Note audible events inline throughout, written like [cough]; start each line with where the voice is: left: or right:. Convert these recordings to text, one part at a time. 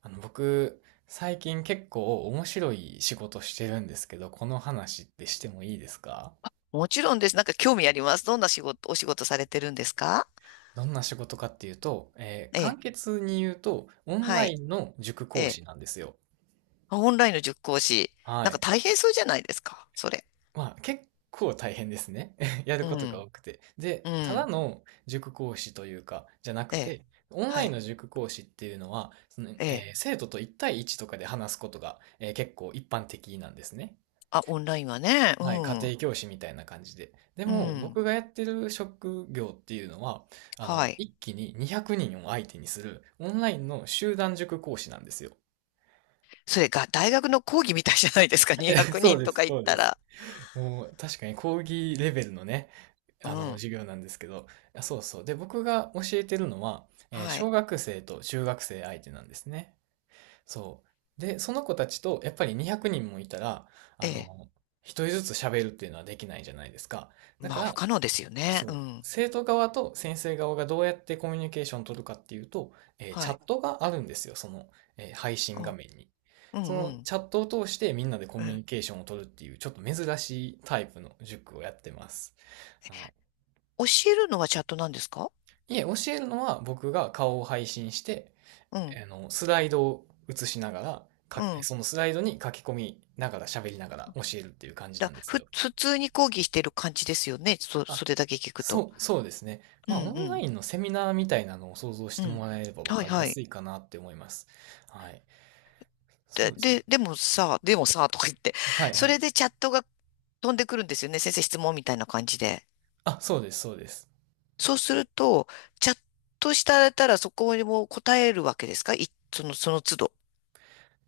right: 僕、最近結構面白い仕事してるんですけど、この話ってしてもいいですか？
left: もちろんです。なんか興味あります。どんな仕事、お仕事されてるんですか？
right: どんな仕事かっていうと、
left: え
right: 簡
left: え。
right: 潔に言うと、オン
left: は
right: ライ
left: い。
right: ンの塾
left: え
right: 講師
left: え。
right: なんですよ。
left: あ、オンラインの塾講師。
right: は
left: なんか
right: い。
left: 大変そうじゃないですか。それ。
right: まあ、結構大変ですね。[laughs] やる
left: う
right: ことが
left: ん。
right: 多くて。
left: う
right: で、ただ
left: ん。
right: の塾講師というか、じゃなく
left: ええ。
right: て、オンラ
left: は
right: イン
left: い。
right: の塾講師っていうのは、
left: ええ。
right: 生徒と一対一とかで話すことが、結構一般的なんですね。
left: あ、オンラインはね。う
right: はい、家
left: ん。
right: 庭教師みたいな感じで。で
left: う
right: も、
left: ん。
right: 僕がやってる職業っていうのは、
left: はい。
right: 一気に200人を相手にするオンラインの集団塾講師なんですよ。
left: それが大学の講義みたいじゃないですか。200
right: [laughs] そう
left: 人
right: で
left: と
right: す、
left: か行っ
right: そうで
left: た
right: す。
left: ら。
right: [laughs] もう、確かに講義レベルのね、
left: うん。
right: 授業なんですけど、あそうそう。で、僕が教えてるのは、
left: は
right: 小
left: い。
right: 学生と中学生相手なんですね。そう。で、その子たちと、やっぱり200人もいたら、
left: え
right: あ
left: え。
right: の、一人ずつ喋るっていうのはできないじゃないですか。だ
left: ま
right: か
left: あ、不
right: ら、
left: 可能ですよね。
right: そ
left: う
right: う。
left: ん。
right: 生徒側と先生側がどうやってコミュニケーションを取るかっていうと、チ
left: は
right: ャ
left: い。
right: ットがあるんですよ、配信
left: う
right: 画
left: ん。
right: 面に。
left: う
right: そ
left: ん
right: の
left: うん。
right: チャットを通してみんなでコ
left: え
right: ミュ
left: え。
right: ニケーションを取るっていう、ちょっと珍しいタイプの塾をやってます。は
left: 教えるのはチャットなんですか？
right: い。いえ、教えるのは僕が顔を配信して、
left: うん。
right: スライドを映しながら、
left: うん。
right: そのスライドに書き込みながら喋りながら教えるっていう感じなんですよ。
left: 普通に講義してる感じですよね。
right: あ、
left: それだけ聞くと。
right: そうですね。
left: う
right: ま
left: ん、
right: あ、
left: う
right: オンラ
left: ん、
right: インのセミナーみたいなのを想像し
left: う
right: て
left: ん。
right: もらえれば分
left: はい、
right: かり
left: は
right: や
left: い。
right: すいかなって思います。はい。そうですね。
left: でもさ、でもさ、とか言って。
right: はいは
left: そ
right: い。
left: れでチャットが飛んでくるんですよね。先生質問みたいな感じで。
right: あ、そうです、そうです。
left: そうすると、チャットしたらそこにも答えるわけですかい？その都度。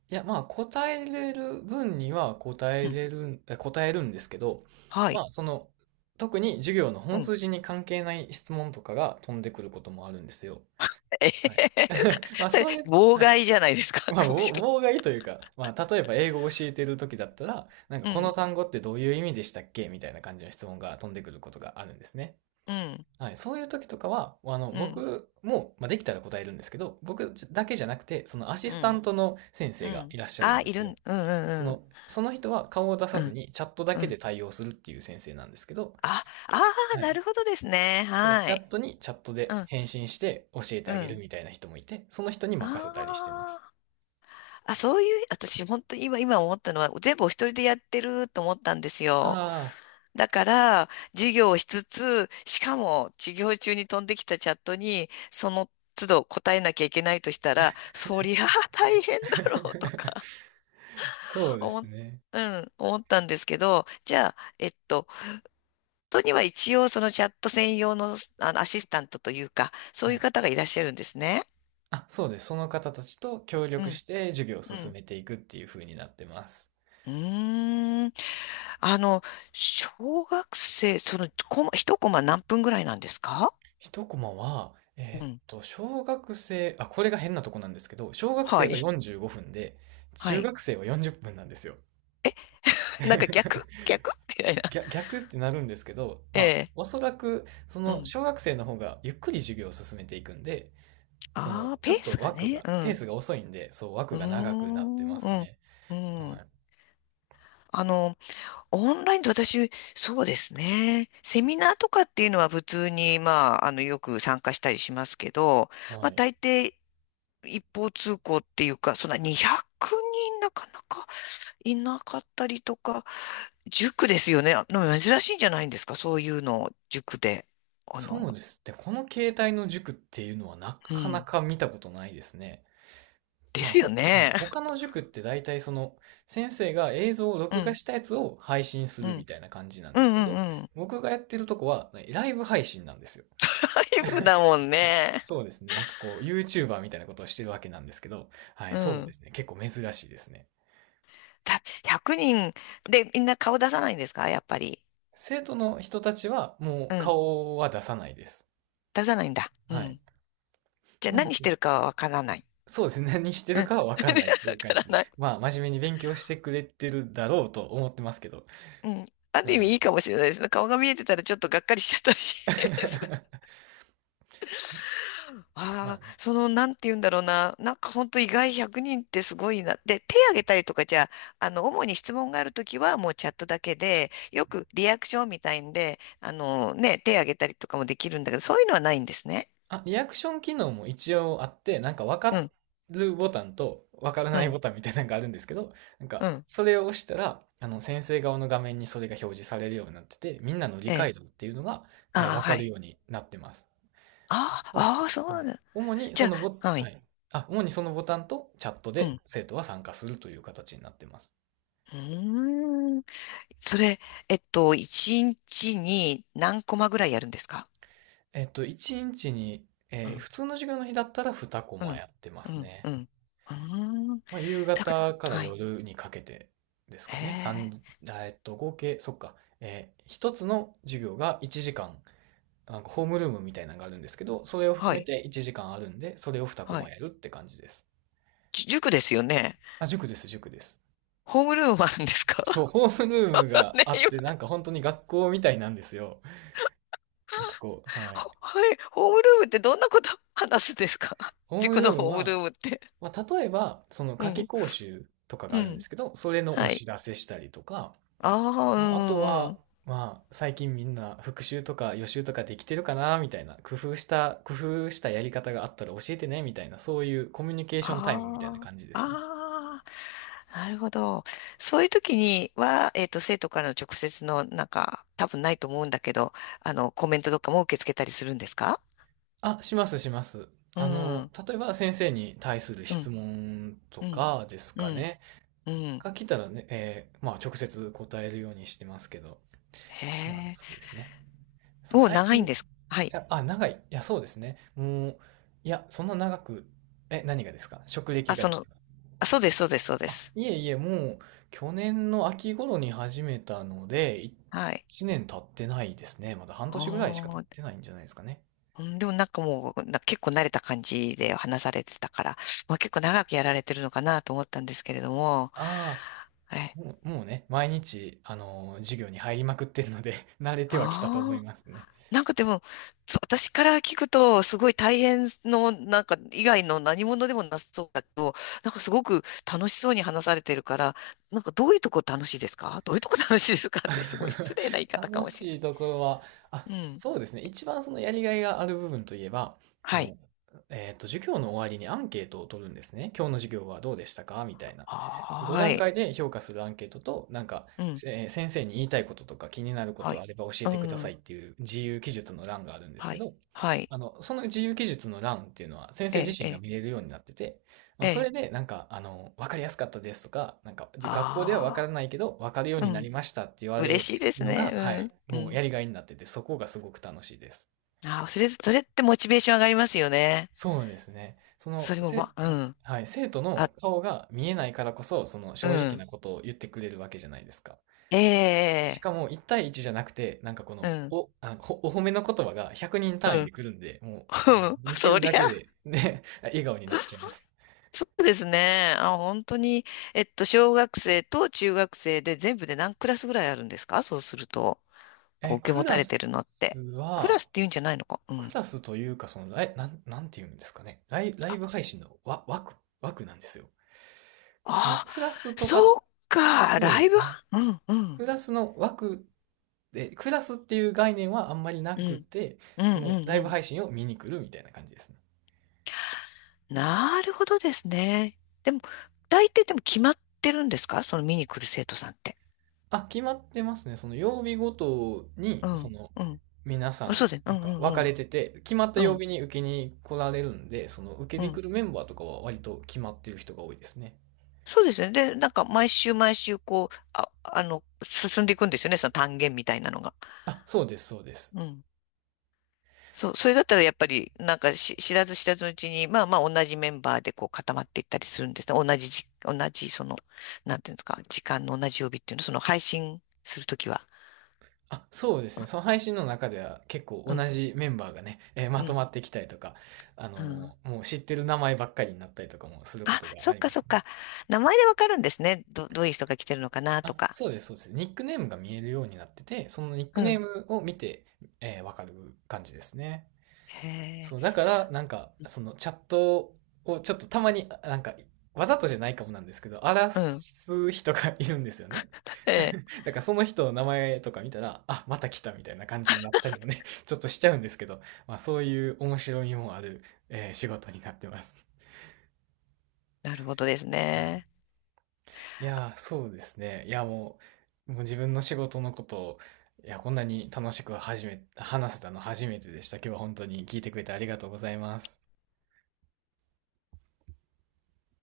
right: いや、まあ、答えれる分には答え
left: うん。
right: れる、え答えるんですけど、
left: は
right: ま
left: い。
right: あ、その、特に授業の
left: う
right: 本
left: ん。
right: 筋に関係ない質問とかが飛んでくることもあるんですよ。
left: [laughs] えへ
right: はい。
left: へへ
right: まあ、
left: それ、
right: そういう、
left: 妨
right: はい。
left: 害じゃないですか？
right: まあ、
left: [laughs] むしろ。
right: 妨害というか、まあ、例えば英語を教えてる時だったら、なんか
left: う
right: この
left: ん、
right: 単語ってどういう意味でしたっけみたいな感じの質問が飛んでくることがあるんですね。
left: うん、
right: はい、そういう時とかは、
left: うん、
right: 僕も、まあ、できたら答えるんですけど、僕だけじゃなくて、そのアシ
left: う
right: スタン
left: ん、
right: トの先
left: う
right: 生が
left: ん。
right: いらっしゃる
left: あ、
right: んで
left: い
right: す
left: るん、
right: よ。
left: うん、うん、
right: その人は顔を出さ
left: うん、
right: ずにチャットだ
left: うん、う
right: けで
left: ん。
right: 対応するっていう先生なんですけど、
left: あ、ああ、
right: は
left: な
right: い。
left: るほどですね。
right: そう、
left: は
right: チャッ
left: い。
right: トにチャット
left: う
right: で
left: ん、
right: 返信して教えて
left: う
right: あげる
left: ん。
right: みたいな人もいて、その人に任せたりしてま
left: あ
right: す。
left: あ、あ、そういう、私、本当に今思ったのは、全部お一人でやってると思ったんです
right: あ
left: よ。
right: あ。
left: だから、授業をしつつ、しかも、授業中に飛んできたチャットに、その都度答えなきゃいけないとしたら、そりゃあ大変だろうと
right: [laughs]
left: か、
right: そう
left: [laughs]
right: で
left: 思
right: す
left: っ、
right: ね。
left: うん、思ったんですけど、じゃあ、本当には一応、そのチャット専用の、アシスタントというか、そ
right: は
left: ういう
right: い。
left: 方がいらっしゃるんですね。
right: あ、そうです。その方たちと協
left: う
right: 力
left: ん、
right: して授業を
left: う
right: 進
left: ん。
right: めていくっていう風になってます。
left: うーん。あの、小学生、一コマ何分ぐらいなんですか？
right: 一コマは、
left: うん。
right: 小学生、あ、これが変なとこなんですけど、小学
left: は
right: 生は
left: い。
right: 45分で、
left: は
right: 中
left: い。
right: 学生は40分なんですよ。
left: [laughs] なんか逆、
right: [laughs]
left: 逆みたいな。
right: 逆、逆ってなるんですけど、
left: え
right: まあ、
left: え。
right: おそらく、そ
left: う
right: の、
left: ん。
right: 小学生の方がゆっくり授業を進めていくんで、その、
left: ああ、
right: ち
left: ペ
right: ょ
left: ー
right: っ
left: ス
right: と
left: が
right: 枠
left: ね。
right: が、
left: う
right: ペー
left: ん。
right: スが遅いんで、そう、
left: う
right: 枠
left: ー
right: が長くなって
left: ん。
right: ま
left: う
right: す
left: ん。
right: ね。
left: う
right: は
left: ん。
right: い。
left: あの、オンラインで私、そうですね。セミナーとかっていうのは普通に、まあ、よく参加したりしますけど、ま
right: は
left: あ、
right: い。
left: 大抵一方通行っていうか、そんな200人なかなか。いなかったりとか、塾ですよね。珍しいんじゃないんですか？そういうの、塾で。あの、
right: そうですね。この形態の塾っていうのはな
left: う
right: かな
left: ん。
right: か見たことないですね。
left: ですよ
right: はい。
left: ね。
right: 他
left: [laughs]
right: の塾って大体その先生が映像を
left: う
right: 録画
left: ん、
right: したやつを配信す
left: う
right: るみ
left: ん、
right: たいな感じなん
left: う
right: で
left: ん、
right: す
left: う
right: けど、
left: ん、うん。
right: 僕がやってるとこはライブ配信なんですよ。
left: 外
right: [laughs]
left: 部だもん
right: そう、
left: ね。
right: そうですね。なんかこう YouTuber みたいなことをしてるわけなんですけど、はい、
left: う
right: そうで
left: ん。
right: すね。結構珍しいですね。
left: 100人でみんな顔出さないんですか、やっぱり？
right: 生徒の人たちはもう
left: うん。
right: 顔は出さないです。
left: 出さないんだ。う
right: はい。
left: ん。じゃあ何してるかはわからない。
right: そうですね。何して
left: うん。
right: るかはわかんないと
left: [laughs]
right: い
left: わ
right: う感
left: から
right: じで。
left: ない。
right: まあ、真面目に勉強してくれてるだろうと思ってますけど。
left: うん。ある
right: は
left: 意味い
right: い。
left: いかもしれないですね。顔が見えてたらちょっとがっかりしちゃったり [laughs] す
right: [laughs] まあ
left: ああ、
right: ね。
left: なんて言うんだろうな。なんか本当意外100人ってすごいな。で、手挙げたりとかじゃあ、主に質問があるときはもうチャットだけで、よくリアクションみたいんで、ね、手挙げたりとかもできるんだけど、そういうのはないんですね。
right: あ、リアクション機能も一応あって、なんかわ
left: う
right: か
left: ん、
right: るボタンとわから
left: う
right: ない
left: ん、
right: ボタンみたいなのがあるんですけど、なん
left: う
right: か、
left: ん。
right: それを押したら、先生側の画面にそれが表示されるようになってて、みんなの理
left: ええ。
right: 解度っていうのが、
left: あ
right: わ
left: あ、
right: か
left: は
right: る
left: い。
right: ようになってます。
left: あ
right: そうです
left: あ、あ
right: ね。
left: あ、そう
right: は
left: なん
right: い。
left: だ。
right: 主に
left: じ
right: そ
left: ゃ
right: のボ、
left: あ、は
right: は
left: い。
right: い。あ、主にそのボタンとチャット
left: う
right: で
left: ん。
right: 生徒は参加するという形になってます。
left: うーん。それ、1日にちに何コマぐらいやるんですか？
right: えっと、1日にちに、
left: うん、
right: 普通の授業の日だったら2コ
left: う
right: マ
left: ん、
right: やってま
left: う
right: す
left: ん、
right: ね。
left: うん。うーん。
right: まあ、夕
left: たく
right: 方から
left: はい。
right: 夜にかけてです
left: へ
right: かね。三
left: え。
right: あえっと、合計、そっか、1つの授業が1時間、なんかホームルームみたいなのがあるんですけど、それを
left: は
right: 含め
left: い。
right: て1時間あるんで、それを2コ
left: は
right: マ
left: い。
right: やるって感じです。
left: 塾ですよね。
right: あ、塾です、塾です。
left: ホームルームあるんですか？
right: そう、
left: [laughs]
right: ホームルームが
left: ね、
right: あっ
left: 今、
right: て、なんか本当に学校みたいなんですよ。なんかこう、はい。
left: はい。ホームルームってどんなこと話すんですか？ [laughs]
right: ホーム
left: 塾
right: ル
left: の
right: ーム
left: ホームルー
right: は、
left: ムって。
right: まあ、例えば、その
left: う
right: 夏期
left: ん。
right: 講習とかが
left: う
right: あるんで
left: ん。
right: すけど、それのお
left: はい。
right: 知らせしたりとか、
left: ああ、う
right: まあ、あと
left: んうんう
right: は、
left: ん。
right: まあ、最近みんな復習とか予習とかできてるかな、みたいな、工夫したやり方があったら教えてね、みたいな、そういうコミュニケーションタイムみたいな
left: あ
right: 感じ
left: あ、
right: ですね。
left: ああ、なるほど。そういう時には、生徒からの直接の、なんか、多分ないと思うんだけど、コメントとかも受け付けたりするんですか？
right: あ、します、します。
left: う
right: あの、
left: ん、
right: 例えば先生に対する
left: う
right: 質
left: ん、
right: 問と
left: うん、
right: かです
left: う
right: か
left: ん、
right: ね。
left: うん。
right: が来たらね、まあ、直接答えるようにしてますけど、
left: へ
right: まあ、
left: え。
right: そうですね。そう、
left: お、
right: 最
left: 長い
right: 近、
left: ん
right: い
left: です。はい。
right: や、あ、長い。いや、そうですね。もう、いや、そんな長く、え、何がですか？職歴
left: あ、
right: がですか？
left: そうです、そうです、そうで
right: あ、
left: す。
right: いえいえ、もう、去年の秋頃に始めたので、
left: はい。
right: 1年経ってないですね。まだ半年ぐらいしか経
left: お
right: っ
left: ー、
right: てないんじゃないですかね。
left: うんでもなんかもう、結構慣れた感じで話されてたから、まあ、結構長くやられてるのかなと思ったんですけれども、
right: ああ、
left: え、
right: もうね、毎日、授業に入りまくってるので [laughs] 慣れてはきたと思
left: あ
right: い
left: あ、
right: ますね。
left: なんかでも、そう私から聞くと、すごい大変の、なんか以外の何者でもなさそうだけど、なんかすごく楽しそうに話されてるから、なんかどういうとこ楽しいですかどういうとこ楽しいですかってすごい失礼な言い
right: [laughs]
left: 方か
right: 楽
left: もしれ
right: しいところは、あ、
left: ない。うん。
right: そうですね。一番そのやりがいがある部分といえば、あ
left: はい。
right: の、授業の終わりにアンケートを取るんですね。今日の授業はどうでしたかみたいな。
left: はーい。
right: 5段階で評価するアンケートと、なんか、
left: うん。
right: 先生に言いたいこととか気になるこ
left: は
right: とあ
left: い。
right: れば教え
left: う
right: てください
left: ん。
right: っていう自由記述の欄があるんです
left: は
right: け
left: い。
right: ど、
left: はい。
right: その自由記述の欄っていうのは先生
left: え
right: 自
left: え、
right: 身
left: え
right: が
left: え、
right: 見れるようになってて、まあ、
left: え
right: それ
left: え。
right: で、なんか、あの、わかりやすかったですとか、なんか、学校ではわから
left: あ
right: ないけど、わかるよう
left: あ、う
right: にな
left: ん。
right: りましたって言われる
left: 嬉しいです
right: のが、は
left: ね。
right: い、
left: うん。う
right: もう
left: ん。
right: やりがいになってて、そこがすごく楽しいです。
left: ああ、それってモチベーション上がりますよね。
right: そうですね。
left: それも、ま、うん。
right: はい、生徒
left: あ、
right: の顔が見えないからこそ、その
left: う
right: 正直
left: ん。
right: なことを言ってくれるわけじゃないですか。
left: え
right: し
left: え、
right: かも、1対1じゃなくて、なんかこ
left: う
right: の、
left: ん。
right: お、あの、おお褒めの言葉が100人単
left: う
right: 位で
left: ん。
right: 来るんで、もう、あの、
left: [laughs]
right: 見てる
left: そり
right: だけ
left: ゃ、
right: で、ね、[laughs] 笑顔になっちゃいます。
left: そうですね。あ、本当に、小学生と中学生で全部で何クラスぐらいあるんですか？そうすると、こう、
right: え、
left: 受け
right: ク
left: 持た
right: ラ
left: れてるのっ
right: ス
left: て。クラ
right: は、
left: スって言うんじゃないのか。う
right: ク
left: ん。
right: ラスというか、そのライ、なん、なんていうんですかね。ライブ配信の枠、枠なんですよ。その
left: あ、
right: クラスと
left: そ
right: か、
left: っか、
right: そう
left: ラ
right: で
left: イブ
right: すね。
left: はうんうん、
right: クラスの枠で、クラスっていう概念はあんまりな
left: う
right: く
left: ん、
right: て、
left: うん、
right: そ
left: うん、
right: のライブ
left: うん。
right: 配信を見に来るみたいな感じですね。
left: なるほどですね。でも、大抵でも決まってるんですか、その見に来る生徒さんって？
right: あ、決まってますね。その曜日ごと
left: う
right: に、そ
left: ん、
right: の、
left: うん。
right: 皆さ
left: あ、そ
right: ん、
left: うです。う
right: なん
left: ん、う
right: か
left: ん、
right: 分か
left: うん、
right: れてて、決まった
left: う
right: 曜
left: ん、
right: 日に受けに来られるんで、その受
left: う
right: けに来
left: ん。
right: るメンバーとかは割と決まってる人が多いですね。
left: そうですね。で、なんか毎週毎週こう、あ、進んでいくんですよね。その単元みたいなのが。
right: あ、そうです、そうです。
left: うん。そう、それだったらやっぱり、なんかし知らず知らずのうちに、まあまあ同じメンバーでこう固まっていったりするんですね。同じその、なんていうんですか、時間の同じ曜日っていうの、その配信するときは。
right: あ、そうですね。その配信の中では結構
left: う
right: 同
left: ん、
right: じメンバーがね、ま
left: う
right: と
left: ん、
right: まってきたりとか、
left: うん。
right: もう知ってる名前ばっかりになったりとかもするこ
left: あ、
right: とが
left: そ
right: あ
left: っ
right: り
left: か
right: ま
left: そっ
right: すね。
left: か。名前でわかるんですね。どういう人が来てるのかなと
right: あ、
left: か。
right: そうです、そうです。ニックネームが見えるようになってて、そのニック
left: う
right: ネー
left: ん。
right: ムを見て、わかる感じですね。
left: へえ、
right: そう、だから、なんか、そのチャットをちょっとたまに、なんか、わざとじゃないかもなんですけど、荒ら
left: うん。
right: す人がいるんですよね。
left: へえ、
right: [laughs] だからその人の名前とか見たら、あ、また来たみたいな感じになったりもね、[laughs] ちょっとしちゃうんですけど、まあそういう面白みもある、仕事になってます。
left: なるほどですね。
right: そうですね。もう自分の仕事のことを、こんなに楽しくはじめ、話せたの初めてでした。今日は本当に聞いてくれてありがとうございます。